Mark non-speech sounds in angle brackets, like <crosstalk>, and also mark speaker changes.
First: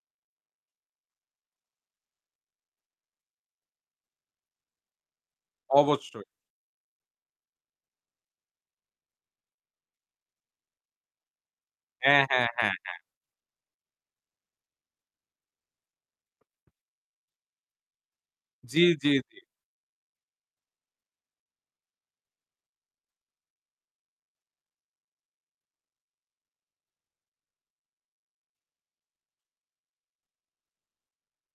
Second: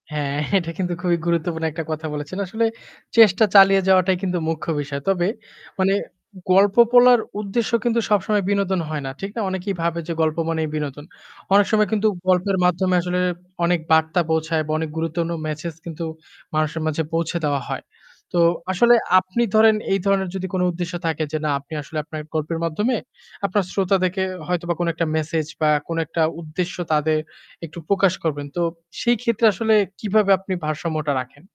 Speaker 1: হ্যাঁ, <chuckles> এটা কিন্তু খুবই গুরুত্বপূর্ণ একটা কথা বলেছেন। আসলে চেষ্টা চালিয়ে যাওয়াটাই কিন্তু মুখ্য বিষয়। তবে মানে
Speaker 2: অবশ্যই।
Speaker 1: গল্প বলার উদ্দেশ্য কিন্তু সবসময় বিনোদন হয় না। ঠিক না? অনেকেই ভাবে যে গল্প মানেই বিনোদন। অনেক সময় কিন্তু
Speaker 2: হ্যাঁ, হ্যাঁ,
Speaker 1: গল্পের
Speaker 2: হ্যাঁ,
Speaker 1: মাধ্যমে
Speaker 2: হ্যাঁ।
Speaker 1: আসলে অনেক বার্তা পৌঁছায় বা অনেক গুরুত্বপূর্ন মেসেজ কিন্তু মানুষের মাঝে পৌঁছে দেওয়া হয়। তো
Speaker 2: জ্বি,
Speaker 1: আসলে
Speaker 2: জ্বি, জ্বি।
Speaker 1: আপনি ধরেন এই ধরনের যদি কোন উদ্দেশ্য থাকে যে না আপনি আসলে আপনার গল্পের মাধ্যমে আপনার শ্রোতাদেরকে হয়তোবা কোন একটা মেসেজ বা কোন একটা উদ্দেশ্য তাদের একটু প্রকাশ করবেন। তো সেই ক্ষেত্রে আসলে কিভাবে আপনি ভারসাম্যটা রাখেন?